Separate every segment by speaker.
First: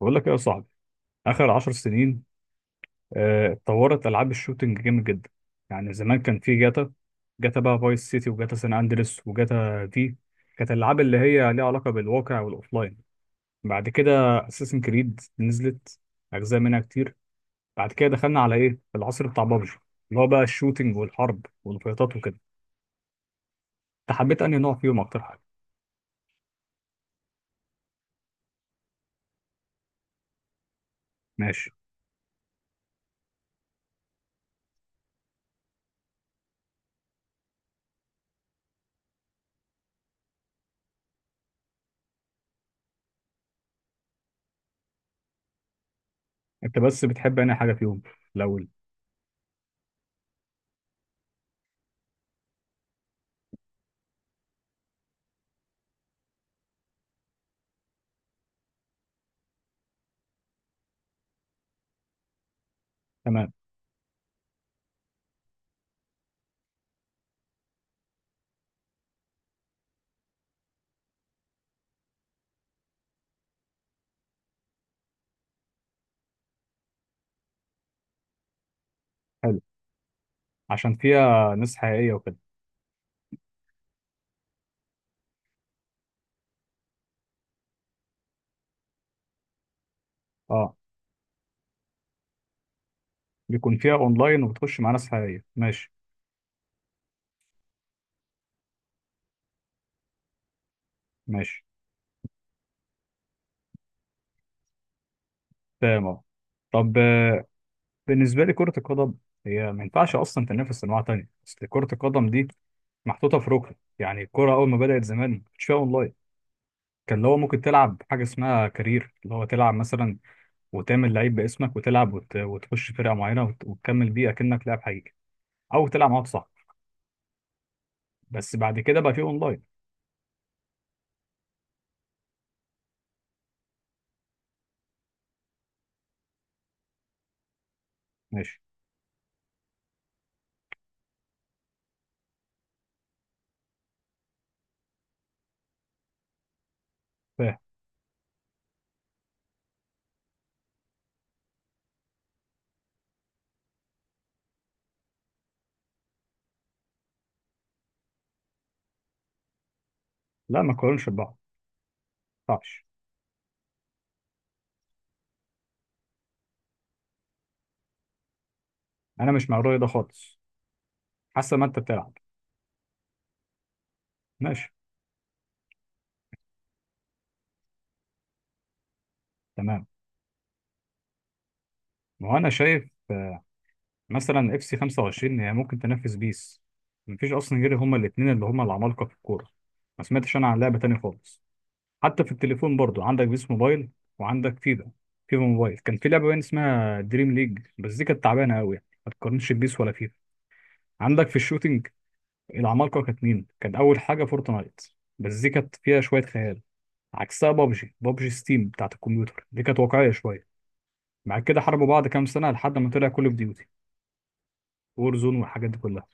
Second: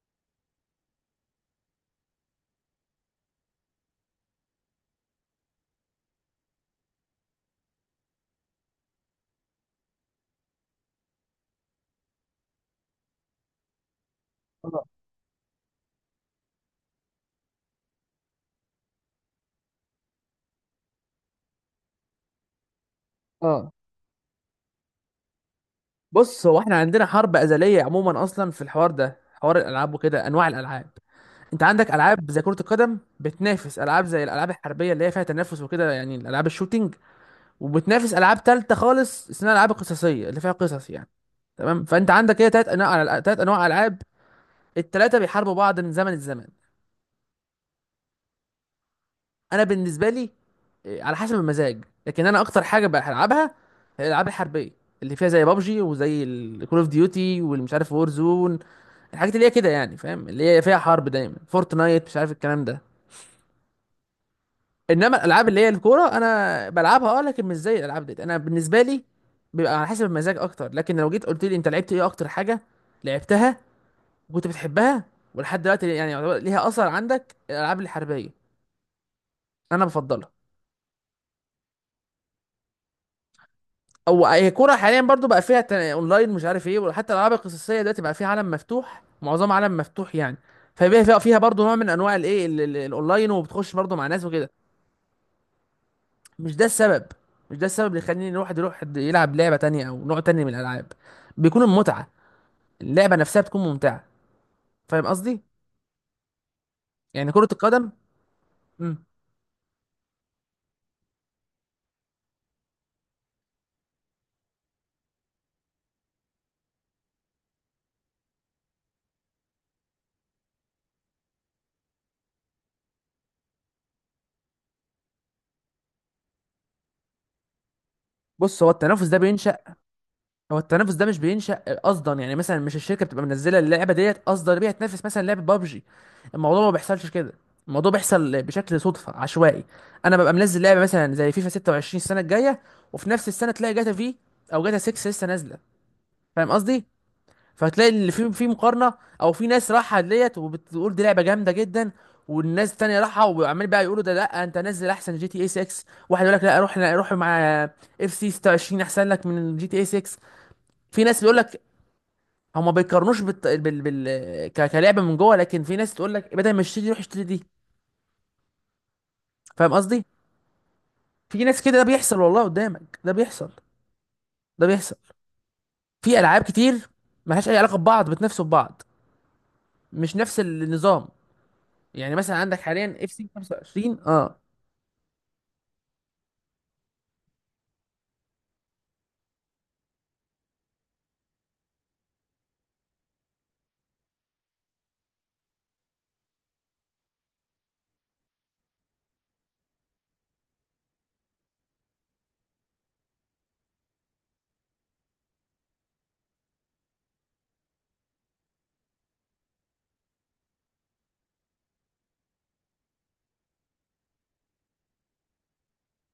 Speaker 1: بقول لك ايه يا صاحبي؟ اخر 10 سنين اتطورت العاب الشوتينج جامد جدا. يعني زمان كان في جاتا، جاتا بقى فايس سيتي وجاتا سان اندريس وجاتا في. كانت الالعاب اللي هي ليها علاقه بالواقع والاوفلاين. بعد كده اساسن
Speaker 2: اه
Speaker 1: كريد نزلت اجزاء منها كتير. بعد كده دخلنا على ايه العصر بتاع بابجي، اللي هو بقى الشوتينج والحرب والفيطات وكده.
Speaker 2: اه
Speaker 1: انت حبيت انهي نوع فيهم اكتر حاجه؟
Speaker 2: بص، هو احنا عندنا حرب ازليه عموما، اصلا في الحوار ده، حوار الالعاب وكده، انواع الالعاب. انت
Speaker 1: ماشي.
Speaker 2: عندك العاب زي كره القدم بتنافس العاب زي الالعاب الحربيه اللي هي فيها تنافس وكده، يعني الالعاب الشوتينج، وبتنافس العاب تالته خالص اسمها الالعاب القصصيه اللي فيها قصص يعني. تمام، فانت عندك كده تلات انواع العاب. التلاته بيحاربوا بعض من زمن الزمن.
Speaker 1: انت بس بتحب انهي حاجه فيهم الاول؟
Speaker 2: انا بالنسبه لي، على حسب المزاج، لكن انا اكتر حاجه بلعبها هي الالعاب الحربيه اللي فيها زي بابجي وزي الكول اوف ديوتي والمش عارف وور زون، الحاجات اللي هي كده يعني، فاهم، اللي هي فيها حرب دايما، فورتنايت، مش عارف الكلام ده.
Speaker 1: تمام.
Speaker 2: انما الالعاب اللي هي الكوره انا بلعبها لكن مش زي الالعاب دي. انا بالنسبه لي بيبقى على حسب المزاج اكتر، لكن لو جيت قلت لي انت لعبت ايه اكتر حاجه لعبتها وكنت بتحبها ولحد دلوقتي يعني يعتبر ليها اثر عندك، الالعاب الحربيه
Speaker 1: حلو،
Speaker 2: انا بفضلها.
Speaker 1: عشان فيها ناس حقيقيه وكده.
Speaker 2: او هي كوره حاليا برضو بقى فيها اونلاين مش عارف ايه، وحتى الالعاب القصصيه دلوقتي بقى فيها عالم مفتوح، معظم عالم مفتوح يعني.
Speaker 1: اه.
Speaker 2: فبقى فيها برضو نوع من انواع الايه، الاونلاين، وبتخش
Speaker 1: بيكون فيها
Speaker 2: برضو مع ناس
Speaker 1: اونلاين
Speaker 2: وكده.
Speaker 1: وبتخش مع ناس حقيقيه، ماشي.
Speaker 2: مش ده السبب مش ده السبب اللي يخليني الواحد يروح يلعب لعبه تانية او نوع تاني من الالعاب. بيكون
Speaker 1: ماشي،
Speaker 2: المتعه، اللعبه نفسها بتكون ممتعه. فاهم قصدي؟
Speaker 1: تمام أهو. طب،
Speaker 2: يعني كره القدم.
Speaker 1: بالنسبه لي كره
Speaker 2: مم.
Speaker 1: القدم هي ما ينفعش اصلا تنافس انواع تانية. اصل كره القدم دي محطوطه في ركن، يعني الكره اول ما بدات زمان ما كانش فيها اونلاين. كان اللي هو ممكن تلعب حاجه اسمها كارير، اللي هو تلعب مثلا، وتعمل لعيب باسمك وتلعب وتخش فرقه معينه وتكمل بيه اكنك لاعب حقيقي، او تلعب مع واحد صاحبك. بس
Speaker 2: بص،
Speaker 1: بعد كده بقى في اونلاين.
Speaker 2: هو التنافس ده مش بينشأ قصدا. يعني مثلا مش الشركه بتبقى منزله اللعبه ديت قصدا بيها تنافس مثلا لعبه بابجي. الموضوع ما بيحصلش كده، الموضوع بيحصل
Speaker 1: ماشي.
Speaker 2: بشكل صدفه عشوائي. انا ببقى منزل لعبه مثلا زي فيفا 26 السنه الجايه، وفي نفس السنه تلاقي جاتا في، او جاتا 6 لسه نازله. فاهم قصدي؟
Speaker 1: فاهم.
Speaker 2: فهتلاقي اللي في مقارنه، او في ناس راحه ديت وبتقول دي لعبه جامده جدا، والناس التانية راحة وعمال بقى يقولوا، ده لا انت نزل احسن جي تي اي 6. واحد يقول لك لا، روح روح مع اف سي 26 احسن لك من جي تي اي 6.
Speaker 1: لا، ما
Speaker 2: في
Speaker 1: تقارنش
Speaker 2: ناس
Speaker 1: ببعض.
Speaker 2: بيقول لك،
Speaker 1: ما
Speaker 2: هما
Speaker 1: ينفعش.
Speaker 2: بيقارنوش بالت... بال... بال... ك... كلعبه من جوه، لكن في ناس تقول لك بدل ما اشتري دي روح اشتري دي.
Speaker 1: انا مش مع
Speaker 2: فاهم
Speaker 1: الرأي ده
Speaker 2: قصدي؟
Speaker 1: خالص.
Speaker 2: في
Speaker 1: حسب
Speaker 2: ناس
Speaker 1: ما
Speaker 2: كده،
Speaker 1: انت
Speaker 2: ده
Speaker 1: بتلعب.
Speaker 2: بيحصل والله، قدامك ده بيحصل. ده
Speaker 1: ماشي.
Speaker 2: بيحصل، في العاب كتير ملهاش اي علاقه ببعض بتنافسوا ببعض.
Speaker 1: تمام.
Speaker 2: مش نفس النظام. يعني
Speaker 1: ما
Speaker 2: مثلا
Speaker 1: هو انا
Speaker 2: عندك
Speaker 1: شايف
Speaker 2: حاليا اف سي 25. اه
Speaker 1: مثلا اف سي 25 هي ممكن تنافس بيس. مفيش اصلا غير هما الاثنين اللي هما العمالقه في الكوره. ما سمعتش انا عن لعبه تانية خالص. حتى في التليفون برضو عندك بيس موبايل وعندك فيفا. فيفا موبايل كان في لعبه باين اسمها دريم ليج، بس دي كانت تعبانه قوي، ما تقارنش بيس ولا فيفا. عندك في الشوتينج العمالقه كانت مين؟ كان اول حاجه فورتنايت، بس دي كانت فيها شويه خيال. عكسها بابجي، بابجي ستيم بتاعت الكمبيوتر دي كانت واقعيه شويه. بعد كده حاربوا بعض كام سنه لحد ما طلع كل اوف ديوتي وور زون والحاجات دي كلها.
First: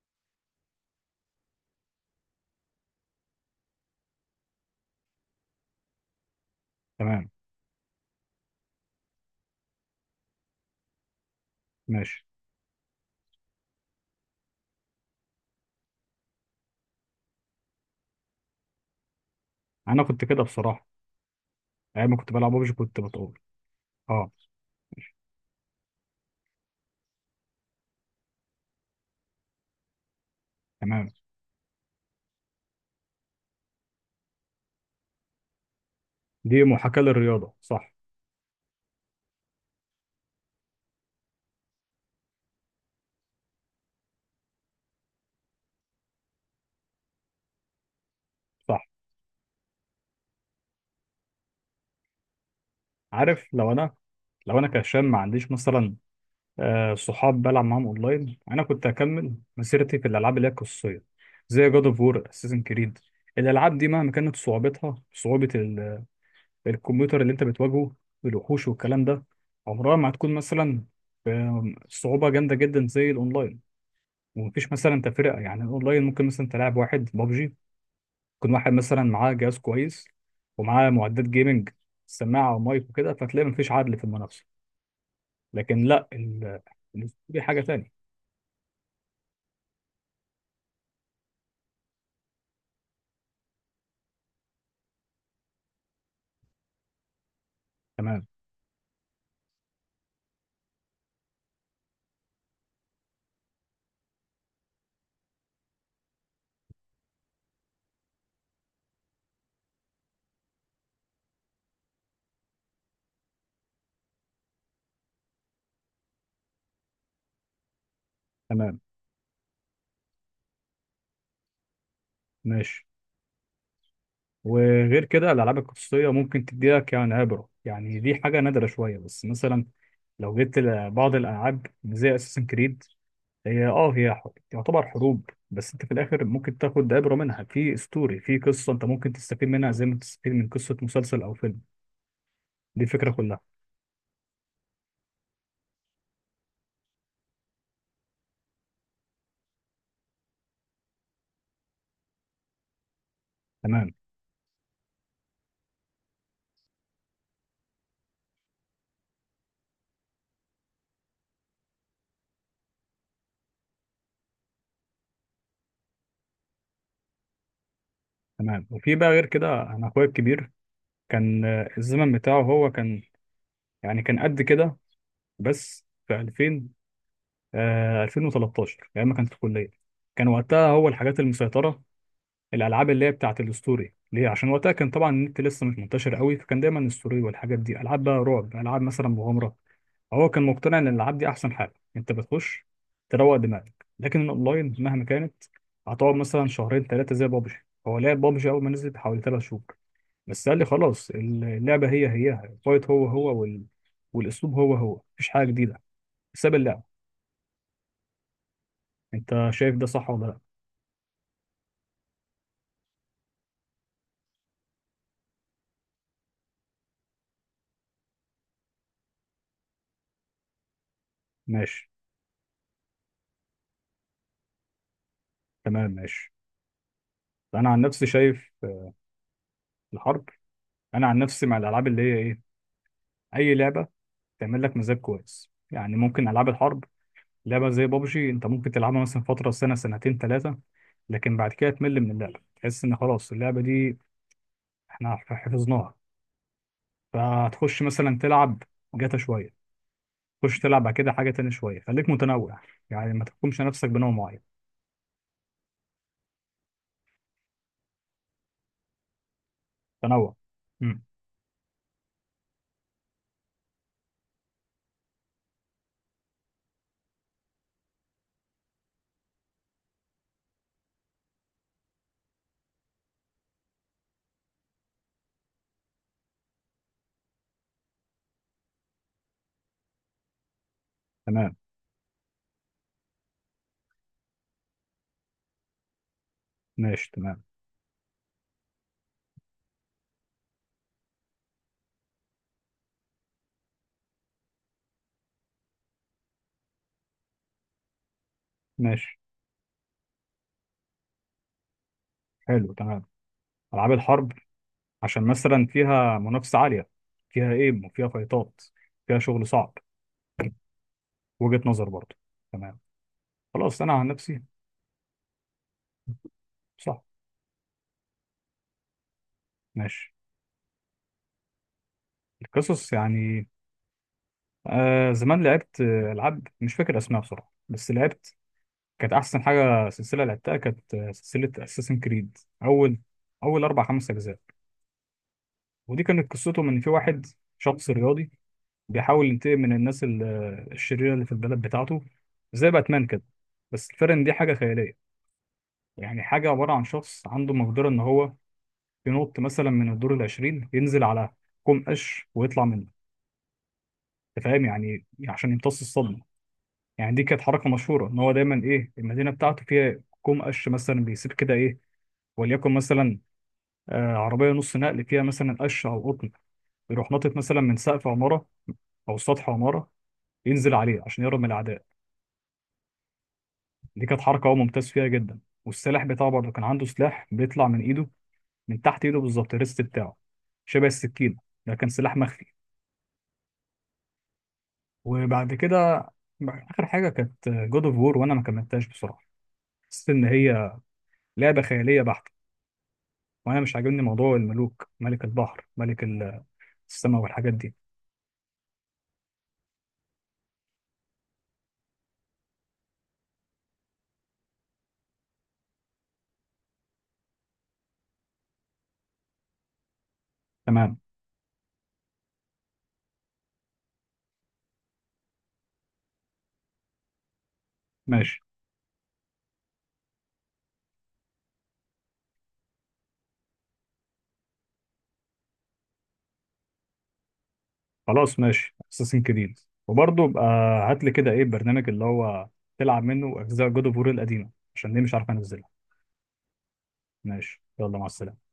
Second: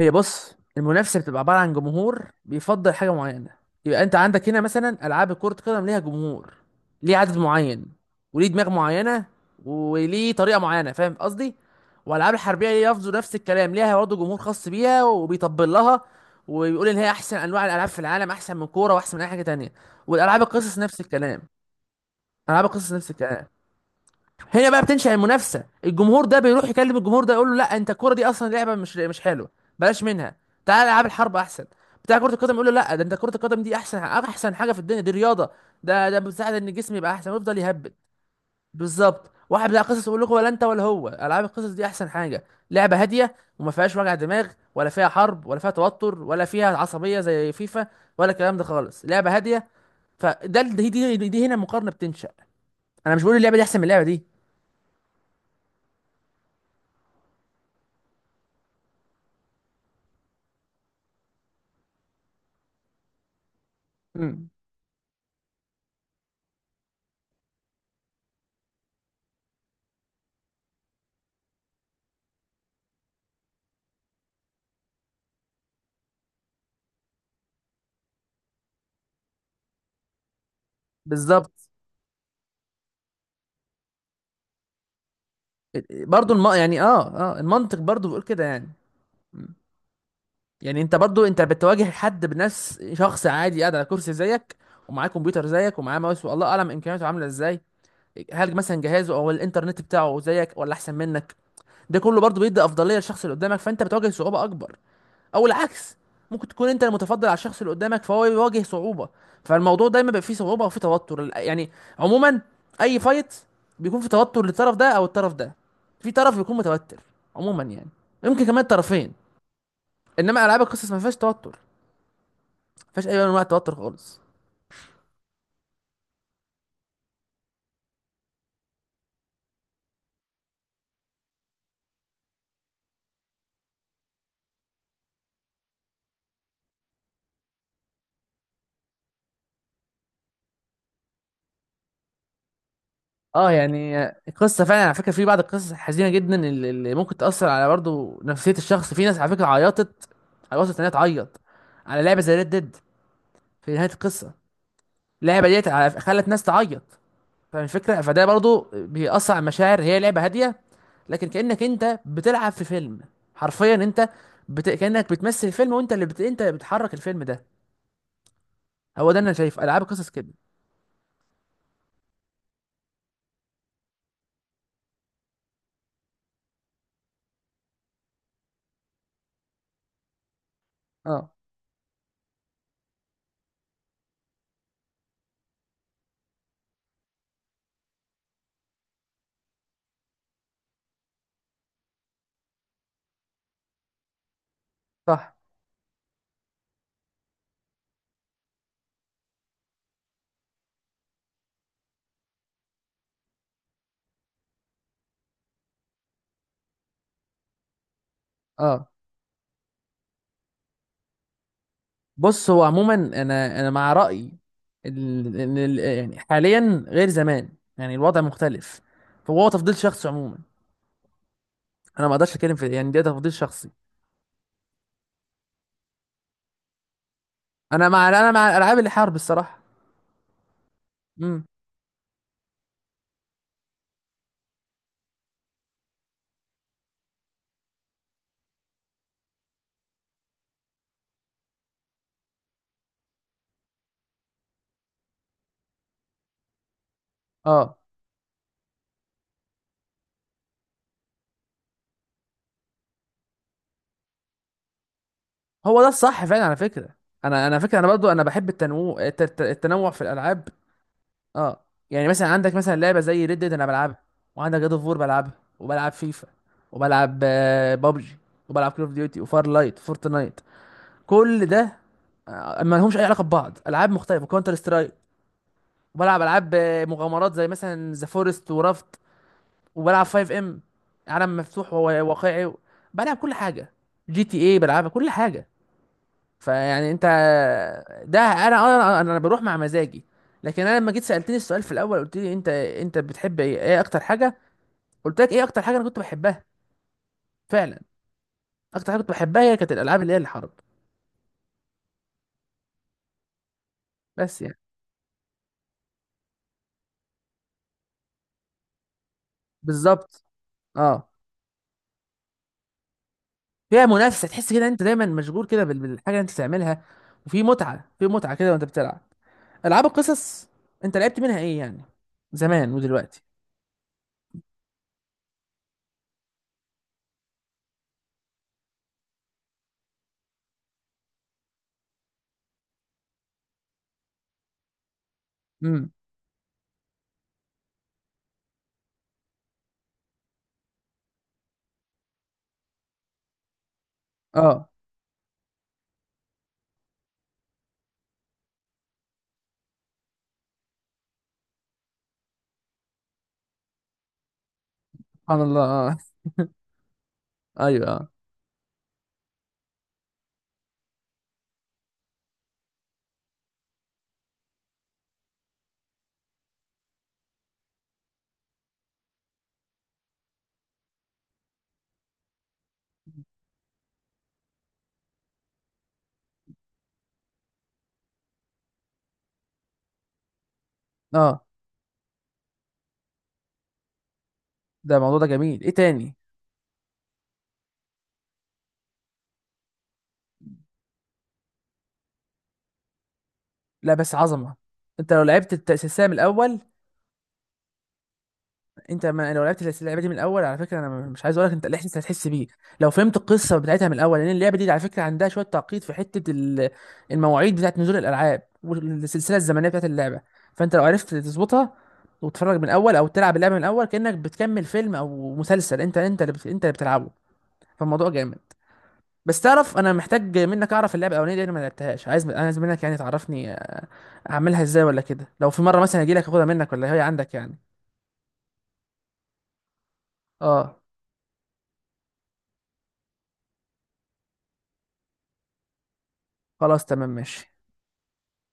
Speaker 2: هي بص، المنافسه بتبقى عباره عن جمهور بيفضل حاجه معينه. يبقى انت عندك هنا مثلا العاب كره قدم ليها جمهور، ليه
Speaker 1: تمام.
Speaker 2: عدد معين وليه دماغ معينه وليه طريقه معينه، فاهم قصدي؟
Speaker 1: ماشي.
Speaker 2: والالعاب الحربيه ليه برضه نفس الكلام، ليها برضه جمهور خاص بيها وبيطبل لها وبيقول ان هي احسن انواع الالعاب في العالم، احسن من كوره واحسن من اي حاجه تانية.
Speaker 1: انا كنت كده
Speaker 2: والالعاب القصص
Speaker 1: بصراحه
Speaker 2: نفس الكلام.
Speaker 1: ايام ما كنت بلعب
Speaker 2: العاب
Speaker 1: ببجي
Speaker 2: القصص
Speaker 1: كنت
Speaker 2: نفس
Speaker 1: بتقول.
Speaker 2: الكلام
Speaker 1: اه.
Speaker 2: هنا بقى بتنشأ المنافسة. الجمهور ده بيروح يكلم الجمهور ده يقول له، لا انت الكرة دي اصلا لعبة مش حلوة، بلاش منها، تعال العاب
Speaker 1: تمام.
Speaker 2: الحرب احسن. بتاع كرة القدم يقول له، لا ده انت كرة القدم دي احسن، احسن حاجة في الدنيا، دي رياضة، ده بتساعد
Speaker 1: دي
Speaker 2: ان الجسم
Speaker 1: محاكاه
Speaker 2: يبقى احسن
Speaker 1: للرياضه،
Speaker 2: ويفضل يهبل.
Speaker 1: صح؟
Speaker 2: بالظبط. واحد بتاع قصص يقول لكم، ولا انت ولا هو، العاب القصص دي احسن حاجة، لعبة هادية وما فيهاش وجع دماغ، ولا فيها حرب ولا فيها توتر ولا فيها عصبية زي فيفا ولا الكلام ده
Speaker 1: صح.
Speaker 2: خالص، لعبة هادية. فده دي هنا المقارنة بتنشأ، انا مش بقول
Speaker 1: عارف،
Speaker 2: اللعبة دي
Speaker 1: لو
Speaker 2: احسن من
Speaker 1: انا،
Speaker 2: اللعبة دي.
Speaker 1: لو انا كهشام ما عنديش مثلا صحاب بلعب معاهم اونلاين، انا كنت هكمل مسيرتي في الالعاب اللي هي قصيه، زي جاد اوف وور، اساسن كريد. الالعاب دي مهما كانت
Speaker 2: مم.
Speaker 1: صعوبتها، صعوبه الكمبيوتر اللي انت بتواجهه، الوحوش والكلام ده، عمرها ما هتكون مثلا صعوبه جامده جدا زي الاونلاين. ومفيش مثلا تفرقه، يعني الاونلاين ممكن مثلا تلعب واحد ببجي يكون واحد مثلا معاه جهاز كويس ومعاه معدات
Speaker 2: بالظبط.
Speaker 1: جيمنج، سماعه ومايك وكده، فتلاقي مفيش عدل في المنافسه. لكن لا،
Speaker 2: يعني
Speaker 1: الاستوديو حاجه
Speaker 2: المنطق
Speaker 1: تانية.
Speaker 2: برضو بيقول كده يعني. مم. يعني انت برضو انت بتواجه حد بنفس، شخص عادي قاعد على كرسي زيك، ومعاه كمبيوتر زيك، ومعاه ماوس، والله اعلم امكانياته عامله ازاي.
Speaker 1: تمام.
Speaker 2: هل مثلا جهازه او الانترنت بتاعه زيك ولا احسن منك؟ ده كله برضو بيدي افضليه للشخص اللي قدامك، فانت بتواجه صعوبه اكبر، او العكس، ممكن تكون انت المتفضل على الشخص اللي قدامك فهو يواجه صعوبة. فالموضوع دايما بيبقى فيه صعوبة او فيه توتر، يعني، عموما، اي فايت بيكون في توتر للطرف ده او الطرف ده. في طرف بيكون متوتر عموما يعني، يمكن كمان
Speaker 1: تمام.
Speaker 2: طرفين. انما العاب القصص ما فيهاش توتر، ما
Speaker 1: ماشي.
Speaker 2: فيهاش اي نوع من انواع توتر خالص.
Speaker 1: وغير كده الالعاب القصصيه ممكن تديلك يعني عبره، يعني دي حاجه نادره شويه، بس مثلا لو جيت لبعض الالعاب زي اساسن كريد، هي تعتبر حروب، بس انت في الاخر ممكن تاخد عبره منها، في ستوري، في قصه انت ممكن تستفيد منها زي ما تستفيد من قصه مسلسل او فيلم. دي الفكره كلها.
Speaker 2: اه يعني القصه فعلا على فكره، في بعض القصص الحزينه جدا اللي ممكن تاثر على برضه نفسيه الشخص. في ناس على فكره عيطت، على، وصلت انها تعيط على لعبه زي ريد ديد في
Speaker 1: تمام.
Speaker 2: نهايه القصه. اللعبه ديت خلت ناس تعيط. فالفكرة فده برضو بيأثر على المشاعر، هي لعبة هادية لكن كأنك انت بتلعب في فيلم، حرفيا انت كأنك بتمثل فيلم، وانت اللي بت... انت اللي بتحرك الفيلم ده.
Speaker 1: تمام. وفي بقى
Speaker 2: هو ده
Speaker 1: غير
Speaker 2: انا شايف
Speaker 1: كده
Speaker 2: العاب
Speaker 1: انا اخويا
Speaker 2: القصص كده.
Speaker 1: الكبير كان الزمن بتاعه هو كان، يعني كان قد كده. بس في 2000، 2013، ايام ما كان في الكليه. كان وقتها هو الحاجات
Speaker 2: اه
Speaker 1: المسيطره الالعاب اللي هي بتاعت الستوري ليه، عشان وقتها كان طبعا النت لسه مش منتشر قوي، فكان دايما الستوري والحاجات دي، العاب بقى رعب، العاب مثلا مغامره. هو كان مقتنع ان الالعاب دي احسن حاجه انت بتخش تروق دماغك، لكن الاونلاين مهما كانت
Speaker 2: صح.
Speaker 1: هتقعد مثلا شهرين ثلاثه زي بابجي. هو لعب بابجي اول ما نزلت حوالي 3 شهور بس، قال لي خلاص اللعبة هي هي، الفايت هو هو والأسلوب هو هو، مفيش حاجة جديدة، ساب اللعبة.
Speaker 2: اه
Speaker 1: أنت شايف ده صح ولا لأ؟
Speaker 2: بص هو عموما، انا مع رأيي يعني حاليا غير زمان، يعني الوضع مختلف، فهو تفضيل شخصي عموما.
Speaker 1: ماشي.
Speaker 2: انا ما اقدرش اتكلم في يعني، ده تفضيل شخصي.
Speaker 1: تمام. ماشي. أنا عن نفسي
Speaker 2: انا
Speaker 1: شايف
Speaker 2: مع الالعاب اللي حرب الصراحة.
Speaker 1: الحرب. أنا عن نفسي
Speaker 2: امم.
Speaker 1: مع الألعاب اللي هي إيه، أي لعبة تعمل لك مزاج كويس، يعني ممكن ألعاب الحرب، لعبة زي بابجي أنت ممكن تلعبها مثلا فترة سنة سنتين ثلاثة، لكن بعد كده تمل من اللعبة، تحس إن خلاص اللعبة دي إحنا حفظناها.
Speaker 2: اه
Speaker 1: فهتخش مثلا تلعب جاتا شوية، خش تلعب بعد كده حاجه تانية شويه، خليك متنوع، يعني ما تحكمش نفسك بنوع معين.
Speaker 2: هو ده الصح فعلا على فكره. انا برضو بحب التنوع، التنوع في
Speaker 1: تنوع.
Speaker 2: الالعاب.
Speaker 1: امم.
Speaker 2: اه يعني مثلا عندك مثلا لعبه زي ريد ديد انا بلعبها، وعندك جاد اوف وور بلعبها، وبلعب فيفا، وبلعب بابجي، وبلعب كول اوف ديوتي وفار لايت فورتنايت، كل ده ما لهمش اي علاقه ببعض. العاب مختلفه كونتر سترايك، وبلعب العاب مغامرات زي مثلا ذا فورست ورافت، وبلعب 5 ام، عالم
Speaker 1: تمام.
Speaker 2: مفتوح وواقعي، بلعب كل حاجه، جي تي اي بلعبها، كل حاجه. فيعني انت،
Speaker 1: ماشي. تمام.
Speaker 2: ده انا بروح مع مزاجي. لكن انا لما جيت سالتني السؤال في الاول قلت لي انت، بتحب ايه اكتر حاجه، قلت لك ايه اكتر حاجه انا كنت بحبها فعلا، اكتر حاجه كنت
Speaker 1: ماشي.
Speaker 2: بحبها هي كانت الالعاب اللي هي الحرب،
Speaker 1: حلو. تمام. العاب الحرب،
Speaker 2: بس يعني.
Speaker 1: عشان مثلا فيها منافسه عاليه، فيها ايم وفيها فايتات، فيها شغل صعب.
Speaker 2: بالظبط. اه.
Speaker 1: وجهه نظر برضه. تمام. خلاص
Speaker 2: فيها
Speaker 1: انا عن
Speaker 2: منافسه،
Speaker 1: نفسي.
Speaker 2: تحس كده انت دايما مشغول كده بالحاجه اللي انت بتعملها،
Speaker 1: صح.
Speaker 2: وفي متعه، في متعه كده وانت بتلعب. العاب
Speaker 1: ماشي.
Speaker 2: القصص، انت لعبت منها ايه يعني، زمان
Speaker 1: القصص
Speaker 2: ودلوقتي؟
Speaker 1: يعني؟ زمان لعبت العاب مش فاكر اسمها بصراحه، بس لعبت. كانت احسن حاجه سلسله لعبتها، كانت سلسله اساسن كريد، اول اربع خمس اجزاء.
Speaker 2: امم.
Speaker 1: ودي كانت قصتهم ان في واحد، شخص رياضي، بيحاول ينتقم من الناس الشريره اللي في البلد بتاعته، زي باتمان كده، بس الفرق ان دي حاجه
Speaker 2: اه
Speaker 1: خياليه. يعني حاجه عباره عن شخص عنده مقدره ان هو ينط مثلا من الدور العشرين ينزل على كوم قش ويطلع منه. انت فاهم، يعني
Speaker 2: سبحان
Speaker 1: عشان
Speaker 2: الله.
Speaker 1: يمتص
Speaker 2: اه.
Speaker 1: الصدمه. يعني دي كانت حركه
Speaker 2: ايوه
Speaker 1: مشهوره
Speaker 2: اه.
Speaker 1: ان هو دايما ايه، المدينه بتاعته فيها كوم قش مثلا بيسيب كده ايه، وليكن مثلا عربيه نص نقل فيها مثلا قش او قطن، يروح ناطط مثلا من سقف عماره او سطح عماره ينزل عليه عشان يهرب من الاعداء. دي كانت حركه هو ممتاز فيها جدا. والسلاح بتاعه برضه، كان عنده سلاح بيطلع من ايده، من تحت ايده بالظبط، الريست بتاعه، شبه السكينه،
Speaker 2: اه
Speaker 1: ده كان سلاح مخفي.
Speaker 2: ده الموضوع ده
Speaker 1: وبعد
Speaker 2: جميل. ايه
Speaker 1: كده
Speaker 2: تاني؟
Speaker 1: اخر حاجه كانت جود اوف وور، وانا ما كملتهاش بصراحه، حسيت ان هي لعبه خياليه بحته. وانا مش
Speaker 2: لا
Speaker 1: عاجبني
Speaker 2: بس
Speaker 1: موضوع
Speaker 2: عظمه،
Speaker 1: الملوك،
Speaker 2: انت لو
Speaker 1: ملك البحر،
Speaker 2: لعبت
Speaker 1: ملك
Speaker 2: السلسله من الاول.
Speaker 1: السماء، والحاجات دي.
Speaker 2: انت، ما لو لعبت اللعبه دي من الاول على فكره، انا مش عايز اقول لك انت الاحساس اللي هتحس بيه لو فهمت القصه بتاعتها من الاول، لان اللعبه دي على فكره عندها شويه تعقيد في حته المواعيد بتاعت نزول الالعاب والسلسله الزمنيه بتاعت اللعبه. فانت لو
Speaker 1: تمام.
Speaker 2: عرفت تظبطها، وتتفرج من الاول او تلعب اللعبه من الاول، كانك بتكمل فيلم او مسلسل، انت اللي بتلعبه. فالموضوع جامد.
Speaker 1: ماشي.
Speaker 2: بس تعرف، انا محتاج منك اعرف اللعبه الاولانيه دي انا ما لعبتهاش، عايز، منك يعني تعرفني اعملها ازاي، ولا كده لو في مره مثلا اجي لك اخدها منك، ولا هي عندك يعني.
Speaker 1: خلاص، ماشي. اساسن كريد. وبرضه بقى
Speaker 2: اه
Speaker 1: هات لي كده ايه البرنامج اللي هو تلعب منه اجزاء جود اوف وور القديمه، عشان دي مش عارف انزلها.
Speaker 2: خلاص تمام ماشي.
Speaker 1: ماشي، يلا مع السلامة.